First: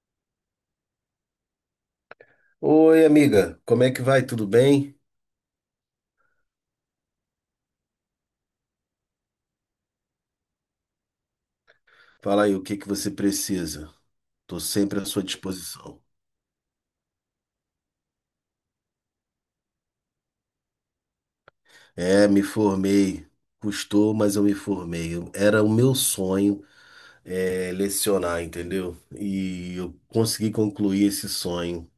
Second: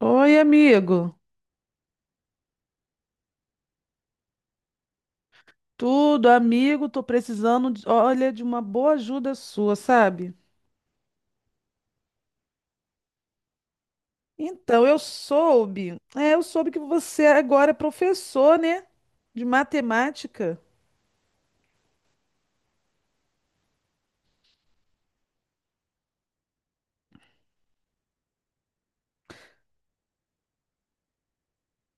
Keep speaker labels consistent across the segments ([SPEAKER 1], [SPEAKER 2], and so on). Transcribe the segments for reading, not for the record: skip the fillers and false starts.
[SPEAKER 1] Oi, amigo.
[SPEAKER 2] Oi, amiga, como é que vai? Tudo bem?
[SPEAKER 1] Tudo, amigo, tô precisando, olha, de uma boa ajuda sua, sabe?
[SPEAKER 2] Fala aí, o que que você precisa? Tô
[SPEAKER 1] Então, eu
[SPEAKER 2] sempre à sua
[SPEAKER 1] soube,
[SPEAKER 2] disposição.
[SPEAKER 1] é, eu soube que você agora é professor, né, de matemática.
[SPEAKER 2] É, me formei. Custou, mas eu me formei. Era o meu sonho, lecionar, entendeu? E eu consegui concluir esse sonho.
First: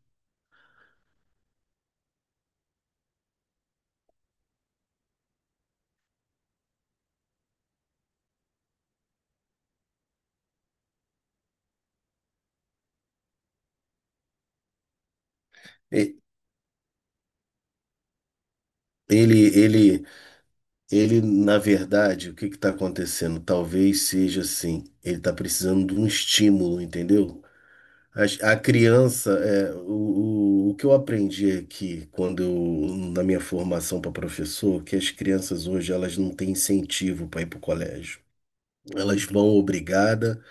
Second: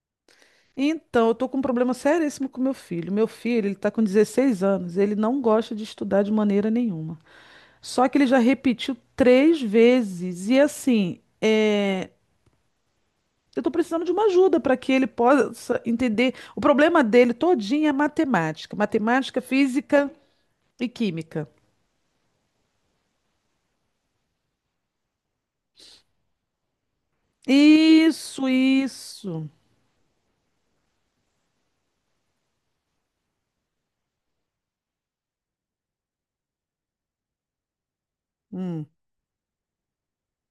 [SPEAKER 1] Então, eu tô com um problema seríssimo com meu filho. Meu filho, ele tá com 16 anos, ele não gosta de estudar de maneira nenhuma. Só que ele já repetiu três vezes, e assim, eu tô precisando de uma ajuda para que ele possa
[SPEAKER 2] E-
[SPEAKER 1] entender. O problema dele todinho é matemática,
[SPEAKER 2] Ele, ele,
[SPEAKER 1] física e
[SPEAKER 2] ele,
[SPEAKER 1] química.
[SPEAKER 2] na verdade, o que que tá acontecendo? Talvez seja assim. Ele tá precisando de um estímulo, entendeu?
[SPEAKER 1] Isso,
[SPEAKER 2] A criança,
[SPEAKER 1] isso.
[SPEAKER 2] o que eu aprendi aqui na minha formação para professor, que as crianças hoje elas não têm incentivo para ir para o colégio.
[SPEAKER 1] Hum.
[SPEAKER 2] Elas vão obrigada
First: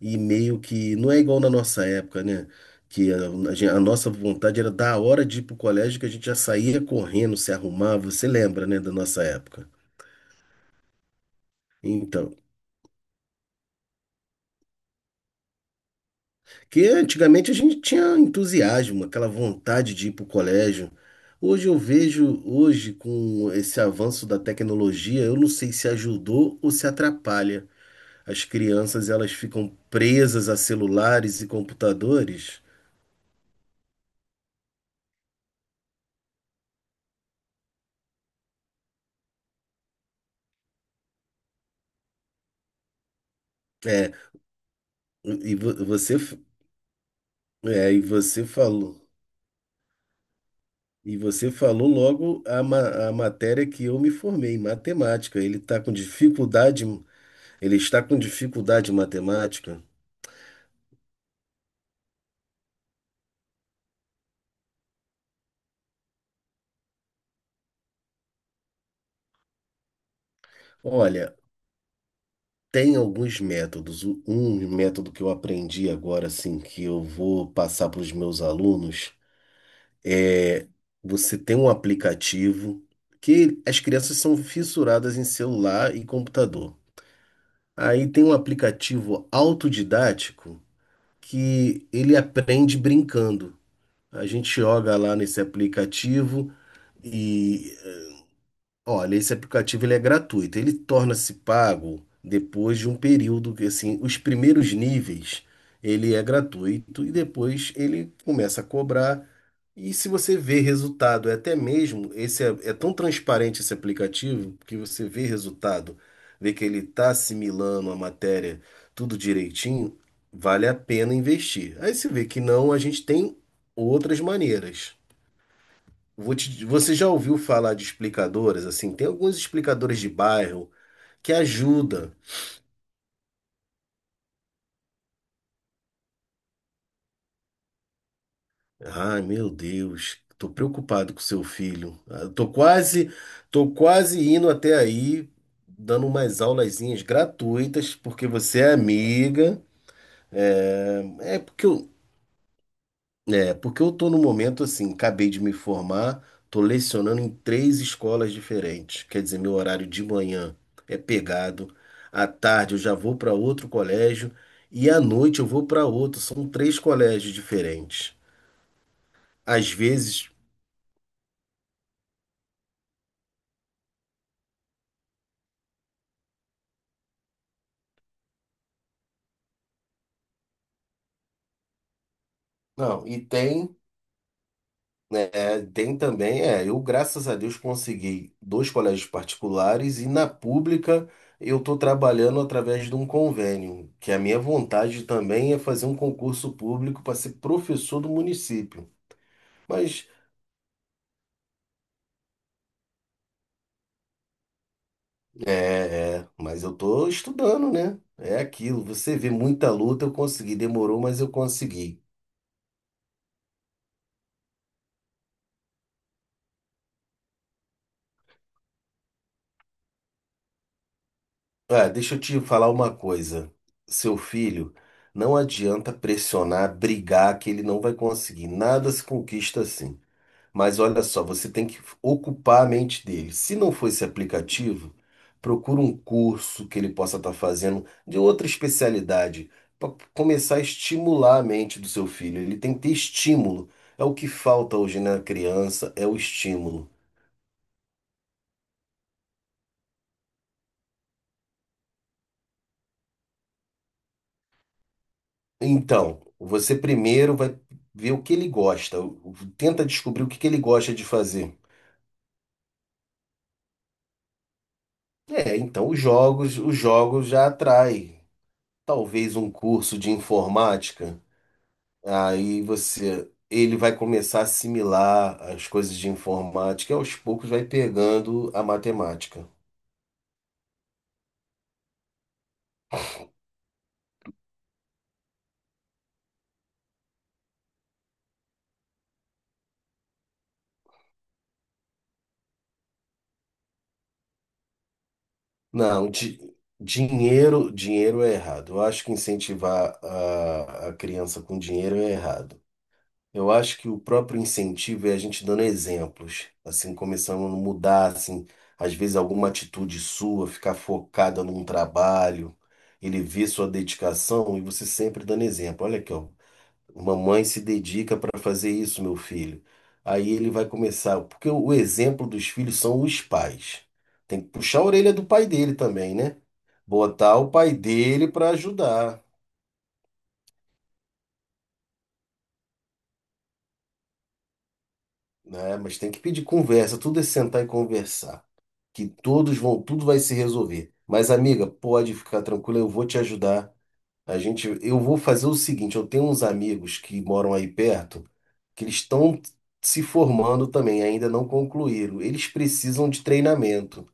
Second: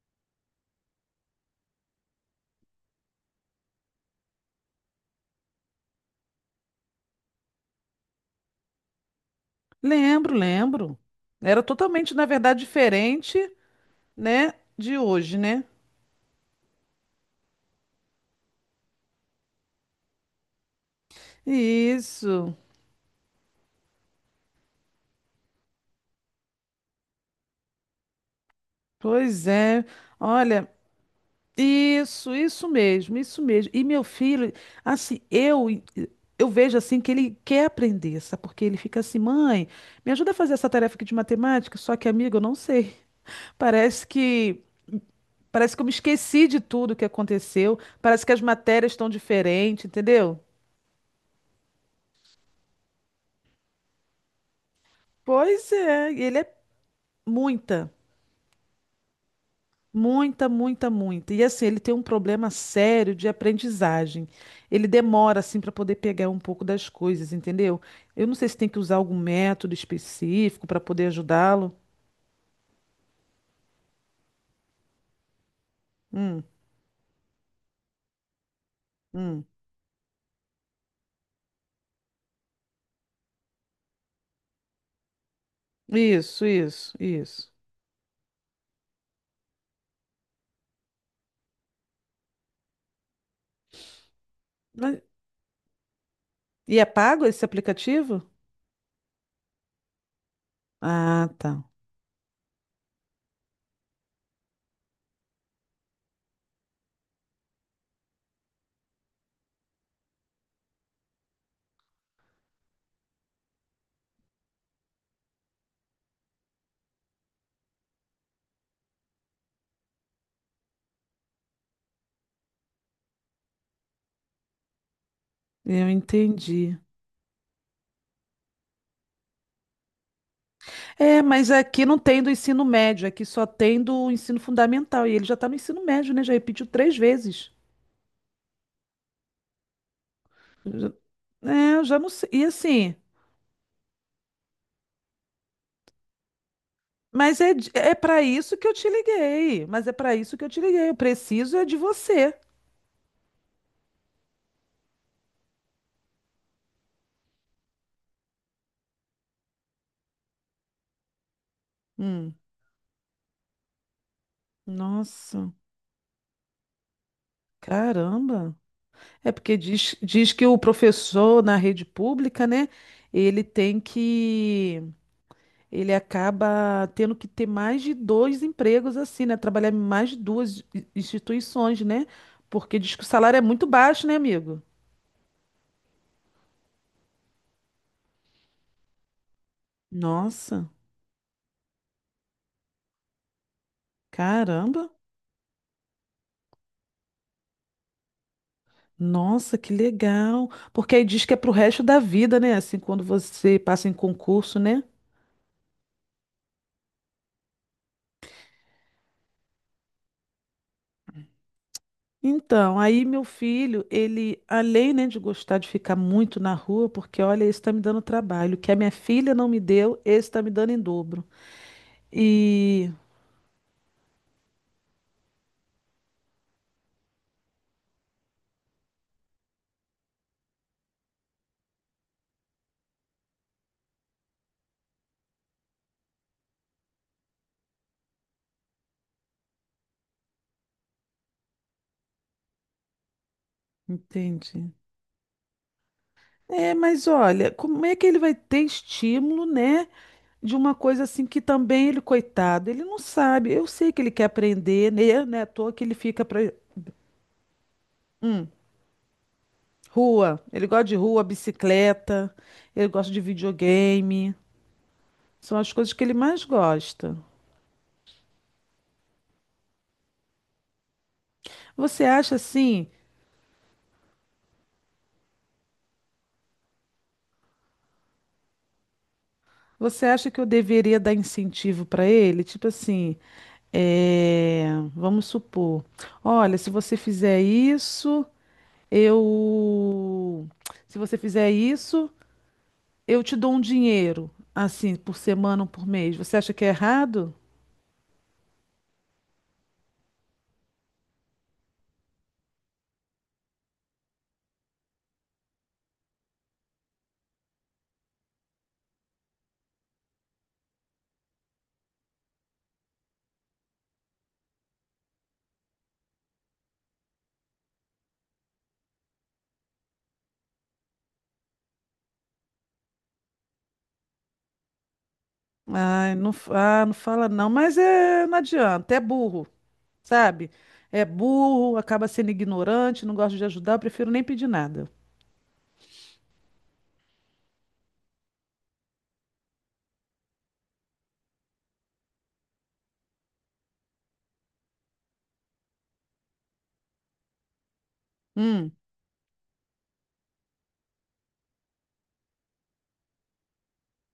[SPEAKER 2] e meio que não é igual na nossa época, né? Que a gen- A nossa vontade era da hora de ir para o colégio que a gente já saía correndo, se arrumava. Você lembra, né, da nossa época?
[SPEAKER 1] Lembro, lembro. Era totalmente, na
[SPEAKER 2] Então,
[SPEAKER 1] verdade, diferente, né, de hoje, né?
[SPEAKER 2] porque antigamente a gente tinha entusiasmo, aquela vontade de ir para o colégio. Hoje eu vejo,
[SPEAKER 1] Isso.
[SPEAKER 2] hoje com esse avanço da tecnologia, eu não sei se ajudou ou se atrapalha. As crianças, elas
[SPEAKER 1] Pois
[SPEAKER 2] ficam
[SPEAKER 1] é.
[SPEAKER 2] presas a
[SPEAKER 1] Olha,
[SPEAKER 2] celulares e
[SPEAKER 1] Isso,
[SPEAKER 2] computadores.
[SPEAKER 1] isso mesmo, isso mesmo. E meu filho, assim, eu vejo assim que ele quer aprender, sabe? Porque ele fica assim, mãe, me ajuda a fazer essa tarefa aqui de matemática, só que, amigo, eu não sei. Parece
[SPEAKER 2] É,
[SPEAKER 1] que
[SPEAKER 2] e
[SPEAKER 1] parece que eu
[SPEAKER 2] vo-
[SPEAKER 1] me
[SPEAKER 2] você, f-
[SPEAKER 1] esqueci de tudo que aconteceu,
[SPEAKER 2] e
[SPEAKER 1] parece que as
[SPEAKER 2] você
[SPEAKER 1] matérias
[SPEAKER 2] falou,
[SPEAKER 1] estão diferentes, entendeu?
[SPEAKER 2] e você falou logo a matéria que eu me formei, matemática. Ele
[SPEAKER 1] Pois
[SPEAKER 2] está com
[SPEAKER 1] é, e ele é
[SPEAKER 2] dificuldade, ele
[SPEAKER 1] muita.
[SPEAKER 2] está com dificuldade em matemática.
[SPEAKER 1] Muita, muita, muita. E assim, ele tem um problema sério de aprendizagem. Ele demora assim para poder pegar um pouco das coisas, entendeu? Eu não sei se tem que usar algum método específico para poder
[SPEAKER 2] Olha,
[SPEAKER 1] ajudá-lo.
[SPEAKER 2] tem alguns métodos. Um método que eu aprendi agora,
[SPEAKER 1] Hum,
[SPEAKER 2] assim, que eu vou passar para os meus alunos
[SPEAKER 1] hum.
[SPEAKER 2] é você tem um aplicativo, que as crianças são fissuradas em celular e
[SPEAKER 1] Isso,
[SPEAKER 2] computador.
[SPEAKER 1] isso, isso.
[SPEAKER 2] Aí tem um aplicativo autodidático que ele aprende brincando. A gente joga
[SPEAKER 1] Mas-
[SPEAKER 2] lá nesse aplicativo.
[SPEAKER 1] E é pago esse aplicativo?
[SPEAKER 2] Olha, esse aplicativo ele é gratuito. Ele
[SPEAKER 1] Ah,
[SPEAKER 2] torna-se
[SPEAKER 1] tá.
[SPEAKER 2] pago depois de um período, que assim, os primeiros níveis ele é gratuito e depois ele começa a cobrar. E se você vê resultado, é até mesmo esse é tão transparente esse aplicativo que você vê resultado, vê que ele está assimilando a matéria tudo direitinho, vale a pena investir. Aí se vê que não, a gente tem outras maneiras.
[SPEAKER 1] Eu entendi.
[SPEAKER 2] Você já ouviu falar de explicadoras? Assim, tem alguns explicadores de bairro
[SPEAKER 1] É,
[SPEAKER 2] que
[SPEAKER 1] mas aqui não
[SPEAKER 2] ajudam.
[SPEAKER 1] tem do ensino médio, aqui só tem do ensino fundamental. E ele já está no ensino médio, né? Já repetiu três vezes.
[SPEAKER 2] Ai, meu Deus, tô
[SPEAKER 1] Já-
[SPEAKER 2] preocupado com seu
[SPEAKER 1] É, eu já
[SPEAKER 2] filho.
[SPEAKER 1] não sei.
[SPEAKER 2] Ah,
[SPEAKER 1] E
[SPEAKER 2] tô
[SPEAKER 1] assim.
[SPEAKER 2] quase, tô quase indo até aí, dando umas aulazinhas
[SPEAKER 1] Mas é, é
[SPEAKER 2] gratuitas,
[SPEAKER 1] para
[SPEAKER 2] porque
[SPEAKER 1] isso
[SPEAKER 2] você
[SPEAKER 1] que eu
[SPEAKER 2] é
[SPEAKER 1] te
[SPEAKER 2] amiga.
[SPEAKER 1] liguei. Mas é para isso que eu te liguei. Eu
[SPEAKER 2] É, é
[SPEAKER 1] preciso é
[SPEAKER 2] porque
[SPEAKER 1] de
[SPEAKER 2] eu,
[SPEAKER 1] você.
[SPEAKER 2] É porque eu tô num momento assim, acabei de me formar, tô lecionando em três escolas diferentes. Quer dizer, meu horário de manhã é pegado, à
[SPEAKER 1] Hum,
[SPEAKER 2] tarde eu já vou para outro colégio e à noite eu
[SPEAKER 1] nossa,
[SPEAKER 2] vou para outro. São três colégios diferentes.
[SPEAKER 1] caramba. É porque
[SPEAKER 2] Às
[SPEAKER 1] diz,
[SPEAKER 2] vezes,
[SPEAKER 1] diz que o professor na rede pública, né? Ele tem que. Ele acaba tendo que ter mais de dois empregos, assim, né? Trabalhar em mais de duas instituições, né? Porque diz que o
[SPEAKER 2] não, e
[SPEAKER 1] salário é muito
[SPEAKER 2] tem
[SPEAKER 1] baixo, né, amigo?
[SPEAKER 2] Tem também, eu graças a Deus consegui dois colégios particulares, e na
[SPEAKER 1] Nossa,
[SPEAKER 2] pública eu estou trabalhando através de um convênio, que a minha
[SPEAKER 1] caramba.
[SPEAKER 2] vontade também é fazer um concurso público para ser professor do município.
[SPEAKER 1] Nossa, que
[SPEAKER 2] Mas
[SPEAKER 1] legal. Porque aí diz que é pro resto da vida, né? Assim, quando você passa em concurso, né?
[SPEAKER 2] mas eu estou estudando, né? É aquilo, você vê muita luta, eu consegui, demorou, mas eu consegui.
[SPEAKER 1] Então, aí meu filho, ele, além, né, de gostar de ficar muito na rua, porque olha, esse tá me dando trabalho. O que a minha filha não me deu, esse tá me dando em dobro.
[SPEAKER 2] Ah, deixa eu te falar
[SPEAKER 1] E.
[SPEAKER 2] uma coisa, seu filho. Não adianta pressionar, brigar, que ele não vai conseguir. Nada se conquista assim. Mas olha só, você tem que ocupar a mente dele. Se não for esse aplicativo, procura um curso que ele possa estar fazendo de outra especialidade, para começar a estimular a mente do seu filho. Ele tem que ter estímulo. É o que
[SPEAKER 1] Entendi.
[SPEAKER 2] falta hoje na criança, é o
[SPEAKER 1] É,
[SPEAKER 2] estímulo.
[SPEAKER 1] mas olha, como é que ele vai ter estímulo, né? De uma coisa assim que também ele, coitado, ele não sabe. Eu sei que ele quer aprender, né? Não é à toa que ele
[SPEAKER 2] Então,
[SPEAKER 1] fica pra,
[SPEAKER 2] você primeiro vai ver o que ele gosta, tenta descobrir o que
[SPEAKER 1] rua.
[SPEAKER 2] que ele
[SPEAKER 1] Ele gosta de
[SPEAKER 2] gosta de
[SPEAKER 1] rua,
[SPEAKER 2] fazer.
[SPEAKER 1] bicicleta, ele gosta de videogame. São
[SPEAKER 2] É,
[SPEAKER 1] as
[SPEAKER 2] então
[SPEAKER 1] coisas que ele mais
[SPEAKER 2] os
[SPEAKER 1] gosta.
[SPEAKER 2] jogos já atrai. Talvez um curso de informática.
[SPEAKER 1] Você acha assim?
[SPEAKER 2] Ele vai começar a assimilar as coisas de informática e aos poucos vai pegando a matemática.
[SPEAKER 1] Você acha que eu deveria dar incentivo para ele? Tipo assim, vamos supor, olha, se você fizer isso, eu, se você fizer isso, eu te dou um dinheiro, assim, por semana ou por
[SPEAKER 2] Não,
[SPEAKER 1] mês. Você
[SPEAKER 2] di-
[SPEAKER 1] acha que é errado?
[SPEAKER 2] Dinheiro é errado. Eu acho que incentivar a criança com dinheiro é errado. Eu acho que o próprio incentivo é a gente dando exemplos, assim, começando a mudar, assim, às vezes alguma atitude sua, ficar focada num trabalho, ele vê sua dedicação e você sempre dando exemplo. Olha aqui, ó. Uma mãe se dedica para fazer isso, meu filho. Aí ele vai começar, porque o exemplo dos filhos são os pais. Tem que puxar a orelha do pai dele
[SPEAKER 1] Ai,
[SPEAKER 2] também,
[SPEAKER 1] não,
[SPEAKER 2] né?
[SPEAKER 1] não fala
[SPEAKER 2] Botar
[SPEAKER 1] não,
[SPEAKER 2] o pai
[SPEAKER 1] mas é,
[SPEAKER 2] dele
[SPEAKER 1] não
[SPEAKER 2] para
[SPEAKER 1] adianta, é
[SPEAKER 2] ajudar,
[SPEAKER 1] burro. Sabe? É burro, acaba sendo ignorante, não gosta de ajudar, eu prefiro nem pedir nada.
[SPEAKER 2] né? Mas tem que pedir conversa, tudo é sentar e conversar, que todos vão, tudo vai se resolver. Mas amiga, pode ficar tranquila, eu vou te ajudar. Eu vou fazer o seguinte, eu tenho uns amigos que moram aí perto,
[SPEAKER 1] Hum.
[SPEAKER 2] que eles estão se formando também, ainda não concluíram. Eles precisam de treinamento.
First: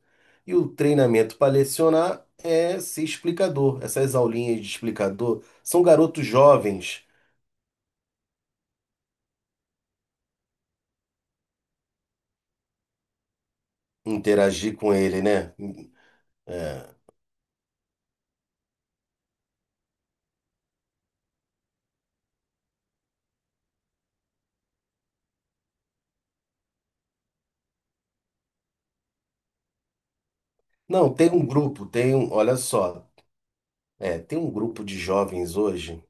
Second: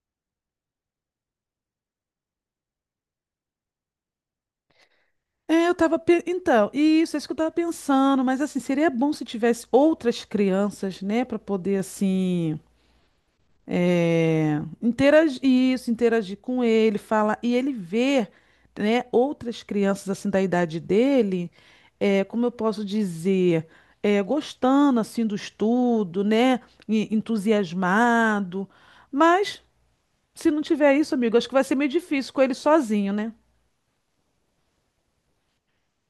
[SPEAKER 2] E o treinamento para lecionar é ser explicador. Essas aulinhas de explicador
[SPEAKER 1] É,
[SPEAKER 2] são garotos
[SPEAKER 1] então,
[SPEAKER 2] jovens.
[SPEAKER 1] isso, é isso que eu tava pensando, mas assim, seria bom se tivesse outras crianças, né, pra poder, assim, é,
[SPEAKER 2] Interagir com ele,
[SPEAKER 1] interagir,
[SPEAKER 2] né?
[SPEAKER 1] isso, interagir com
[SPEAKER 2] É.
[SPEAKER 1] ele, falar, e ele ver, né, outras crianças, assim, da idade dele, como eu posso dizer, gostando, assim, do estudo, né, e entusiasmado, mas. Se não tiver
[SPEAKER 2] Não,
[SPEAKER 1] isso,
[SPEAKER 2] tem
[SPEAKER 1] amigo,
[SPEAKER 2] um
[SPEAKER 1] acho que vai ser
[SPEAKER 2] grupo,
[SPEAKER 1] meio
[SPEAKER 2] tem um,
[SPEAKER 1] difícil com ele
[SPEAKER 2] olha só,
[SPEAKER 1] sozinho, né?
[SPEAKER 2] tem um grupo de jovens hoje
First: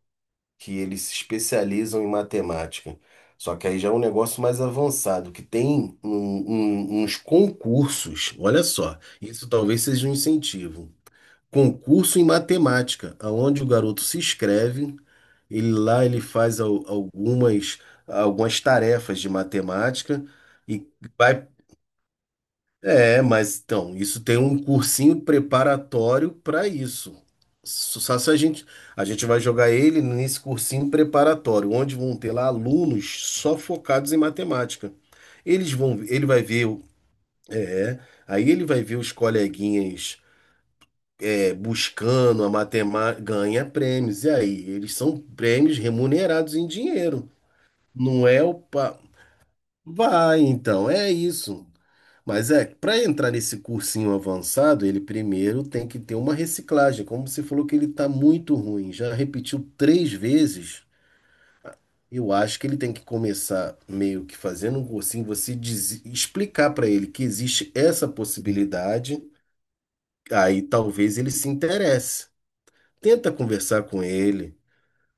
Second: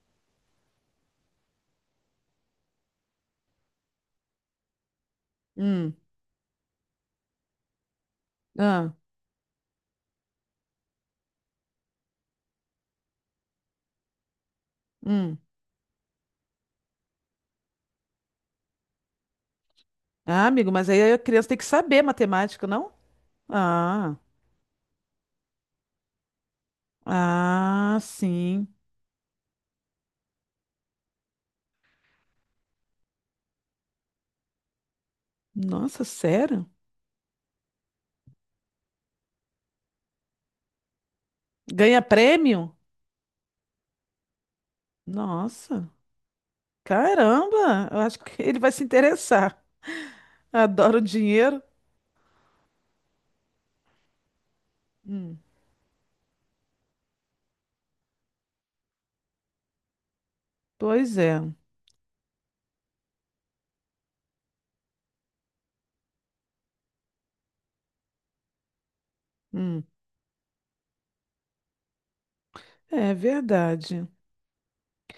[SPEAKER 2] que eles se especializam em matemática. Só que aí já é um negócio mais avançado, que
[SPEAKER 1] Hum.
[SPEAKER 2] tem uns concursos, olha
[SPEAKER 1] Ah,
[SPEAKER 2] só, isso talvez seja um incentivo. Concurso em matemática, aonde o garoto se inscreve,
[SPEAKER 1] hum.
[SPEAKER 2] ele faz algumas, algumas tarefas de matemática
[SPEAKER 1] Ah, amigo,
[SPEAKER 2] e
[SPEAKER 1] mas aí a
[SPEAKER 2] vai
[SPEAKER 1] criança tem que saber matemática, não?
[SPEAKER 2] mas então,
[SPEAKER 1] Ah,
[SPEAKER 2] isso tem um cursinho preparatório para isso.
[SPEAKER 1] ah,
[SPEAKER 2] Só se a gente,
[SPEAKER 1] sim.
[SPEAKER 2] a gente vai jogar ele nesse cursinho preparatório, onde vão ter lá alunos só focados em matemática.
[SPEAKER 1] Nossa,
[SPEAKER 2] Ele vai ver,
[SPEAKER 1] sério?
[SPEAKER 2] o- é, aí ele vai ver os coleguinhas,
[SPEAKER 1] Ganha
[SPEAKER 2] buscando a
[SPEAKER 1] prêmio?
[SPEAKER 2] matemática, ganha prêmios. E aí, eles são prêmios
[SPEAKER 1] Nossa,
[SPEAKER 2] remunerados em dinheiro.
[SPEAKER 1] caramba! Eu acho
[SPEAKER 2] Não
[SPEAKER 1] que
[SPEAKER 2] é o
[SPEAKER 1] ele vai se
[SPEAKER 2] pa...
[SPEAKER 1] interessar.
[SPEAKER 2] Vai, então,
[SPEAKER 1] Adoro
[SPEAKER 2] é
[SPEAKER 1] dinheiro.
[SPEAKER 2] isso. Mas é, para entrar nesse cursinho avançado, ele
[SPEAKER 1] Hum,
[SPEAKER 2] primeiro tem que ter uma reciclagem. Como você falou que ele está muito ruim, já repetiu três vezes,
[SPEAKER 1] pois é.
[SPEAKER 2] eu acho que ele tem que começar meio que fazendo um cursinho, explicar para ele que existe essa possibilidade,
[SPEAKER 1] Hum,
[SPEAKER 2] aí talvez ele se interesse.
[SPEAKER 1] é
[SPEAKER 2] Tenta conversar com
[SPEAKER 1] verdade.
[SPEAKER 2] ele.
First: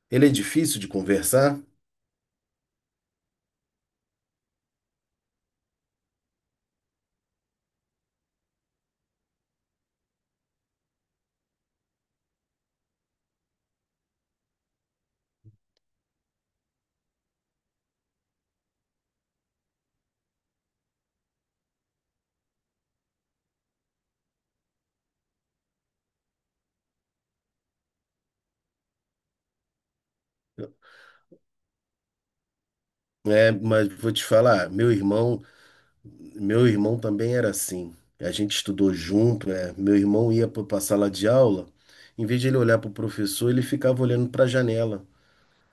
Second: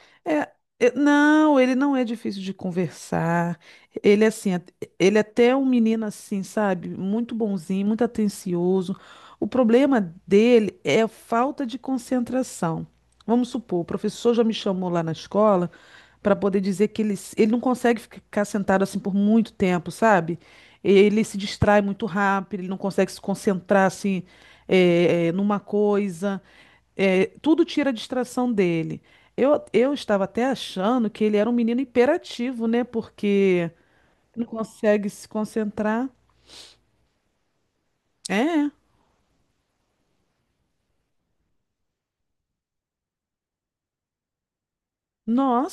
[SPEAKER 2] Ele é
[SPEAKER 1] É,
[SPEAKER 2] difícil de
[SPEAKER 1] não,
[SPEAKER 2] conversar,
[SPEAKER 1] ele não é difícil de conversar. Ele é assim, ele é até um menino assim, sabe? Muito bonzinho, muito atencioso. O problema dele é a falta de concentração. Vamos supor, o professor já me chamou lá na escola para poder dizer que ele, ele não consegue ficar sentado assim por muito tempo, sabe? Ele se distrai muito rápido, ele não consegue se concentrar assim, numa coisa. É, tudo tira a distração dele. Eu estava até achando que ele era um menino hiperativo, né?
[SPEAKER 2] né,
[SPEAKER 1] Porque
[SPEAKER 2] mas vou te
[SPEAKER 1] não
[SPEAKER 2] falar, meu
[SPEAKER 1] consegue se
[SPEAKER 2] irmão.
[SPEAKER 1] concentrar.
[SPEAKER 2] Meu irmão também era assim. A gente
[SPEAKER 1] É,
[SPEAKER 2] estudou junto, é. Meu irmão ia para a sala de aula, em vez de ele olhar para o professor, ele ficava olhando para a janela.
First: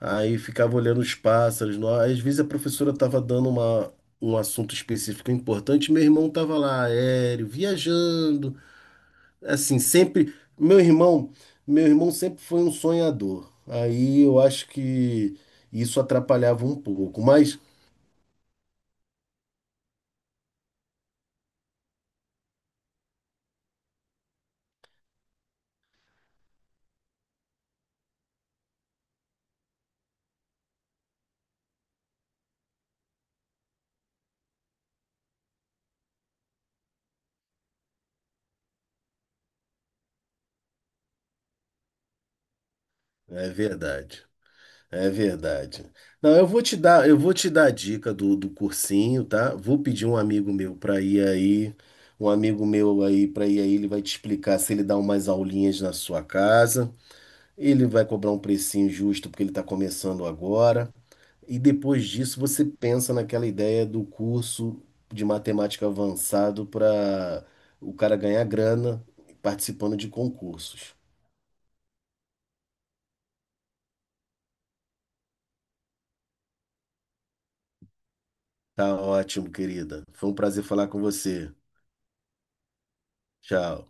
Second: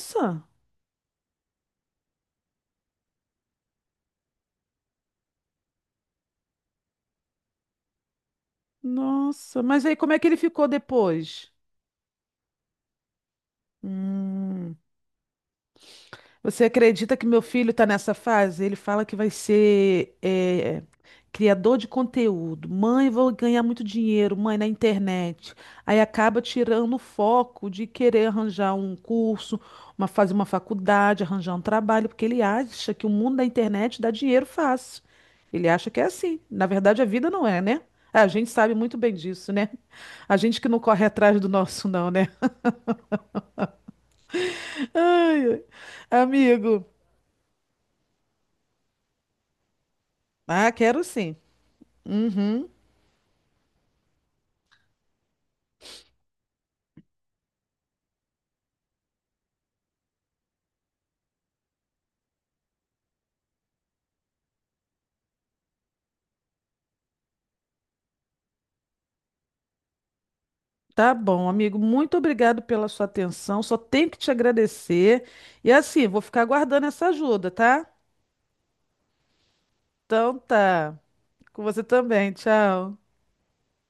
[SPEAKER 2] Aí ficava olhando os pássaros. No Às vezes a professora estava dando um assunto específico importante, meu irmão estava lá, aéreo, viajando.
[SPEAKER 1] nossa.
[SPEAKER 2] Assim,
[SPEAKER 1] Mas aí como é que
[SPEAKER 2] sempre.
[SPEAKER 1] ele ficou
[SPEAKER 2] Meu irmão,
[SPEAKER 1] depois?
[SPEAKER 2] meu irmão sempre foi um sonhador. Aí eu acho
[SPEAKER 1] Hum.
[SPEAKER 2] que isso atrapalhava
[SPEAKER 1] Você
[SPEAKER 2] um
[SPEAKER 1] acredita
[SPEAKER 2] pouco,
[SPEAKER 1] que meu
[SPEAKER 2] mas
[SPEAKER 1] filho está nessa fase? Ele fala que vai ser criador de conteúdo. Mãe, vou ganhar muito dinheiro, mãe, na internet. Aí acaba tirando o foco de querer arranjar um curso, uma, fazer uma faculdade, arranjar um trabalho, porque ele acha que o mundo da internet dá dinheiro fácil. Ele acha que é assim. Na verdade, a vida não é, né? Ah, a gente sabe muito bem disso, né? A gente que não corre atrás do nosso, não, né?
[SPEAKER 2] é verdade. É
[SPEAKER 1] Ai, ai,
[SPEAKER 2] verdade. Não, eu vou te
[SPEAKER 1] amigo.
[SPEAKER 2] dar, eu vou te dar a dica do cursinho, tá? Vou pedir um amigo
[SPEAKER 1] Ah,
[SPEAKER 2] meu para
[SPEAKER 1] quero
[SPEAKER 2] ir
[SPEAKER 1] sim.
[SPEAKER 2] aí, um amigo meu aí para ir aí, ele vai te explicar se ele dá umas aulinhas na sua casa. Ele vai cobrar um precinho justo porque ele está começando agora. E depois disso você pensa naquela ideia do curso de matemática avançado para o cara ganhar grana participando de concursos.
[SPEAKER 1] Tá bom, amigo. Muito obrigado pela sua atenção. Só tenho que te agradecer. E assim, vou ficar aguardando essa ajuda, tá?
[SPEAKER 2] Tá ótimo, querida. Foi um
[SPEAKER 1] Então
[SPEAKER 2] prazer falar
[SPEAKER 1] tá.
[SPEAKER 2] com você.
[SPEAKER 1] Com você também. Tchau.
[SPEAKER 2] Tchau.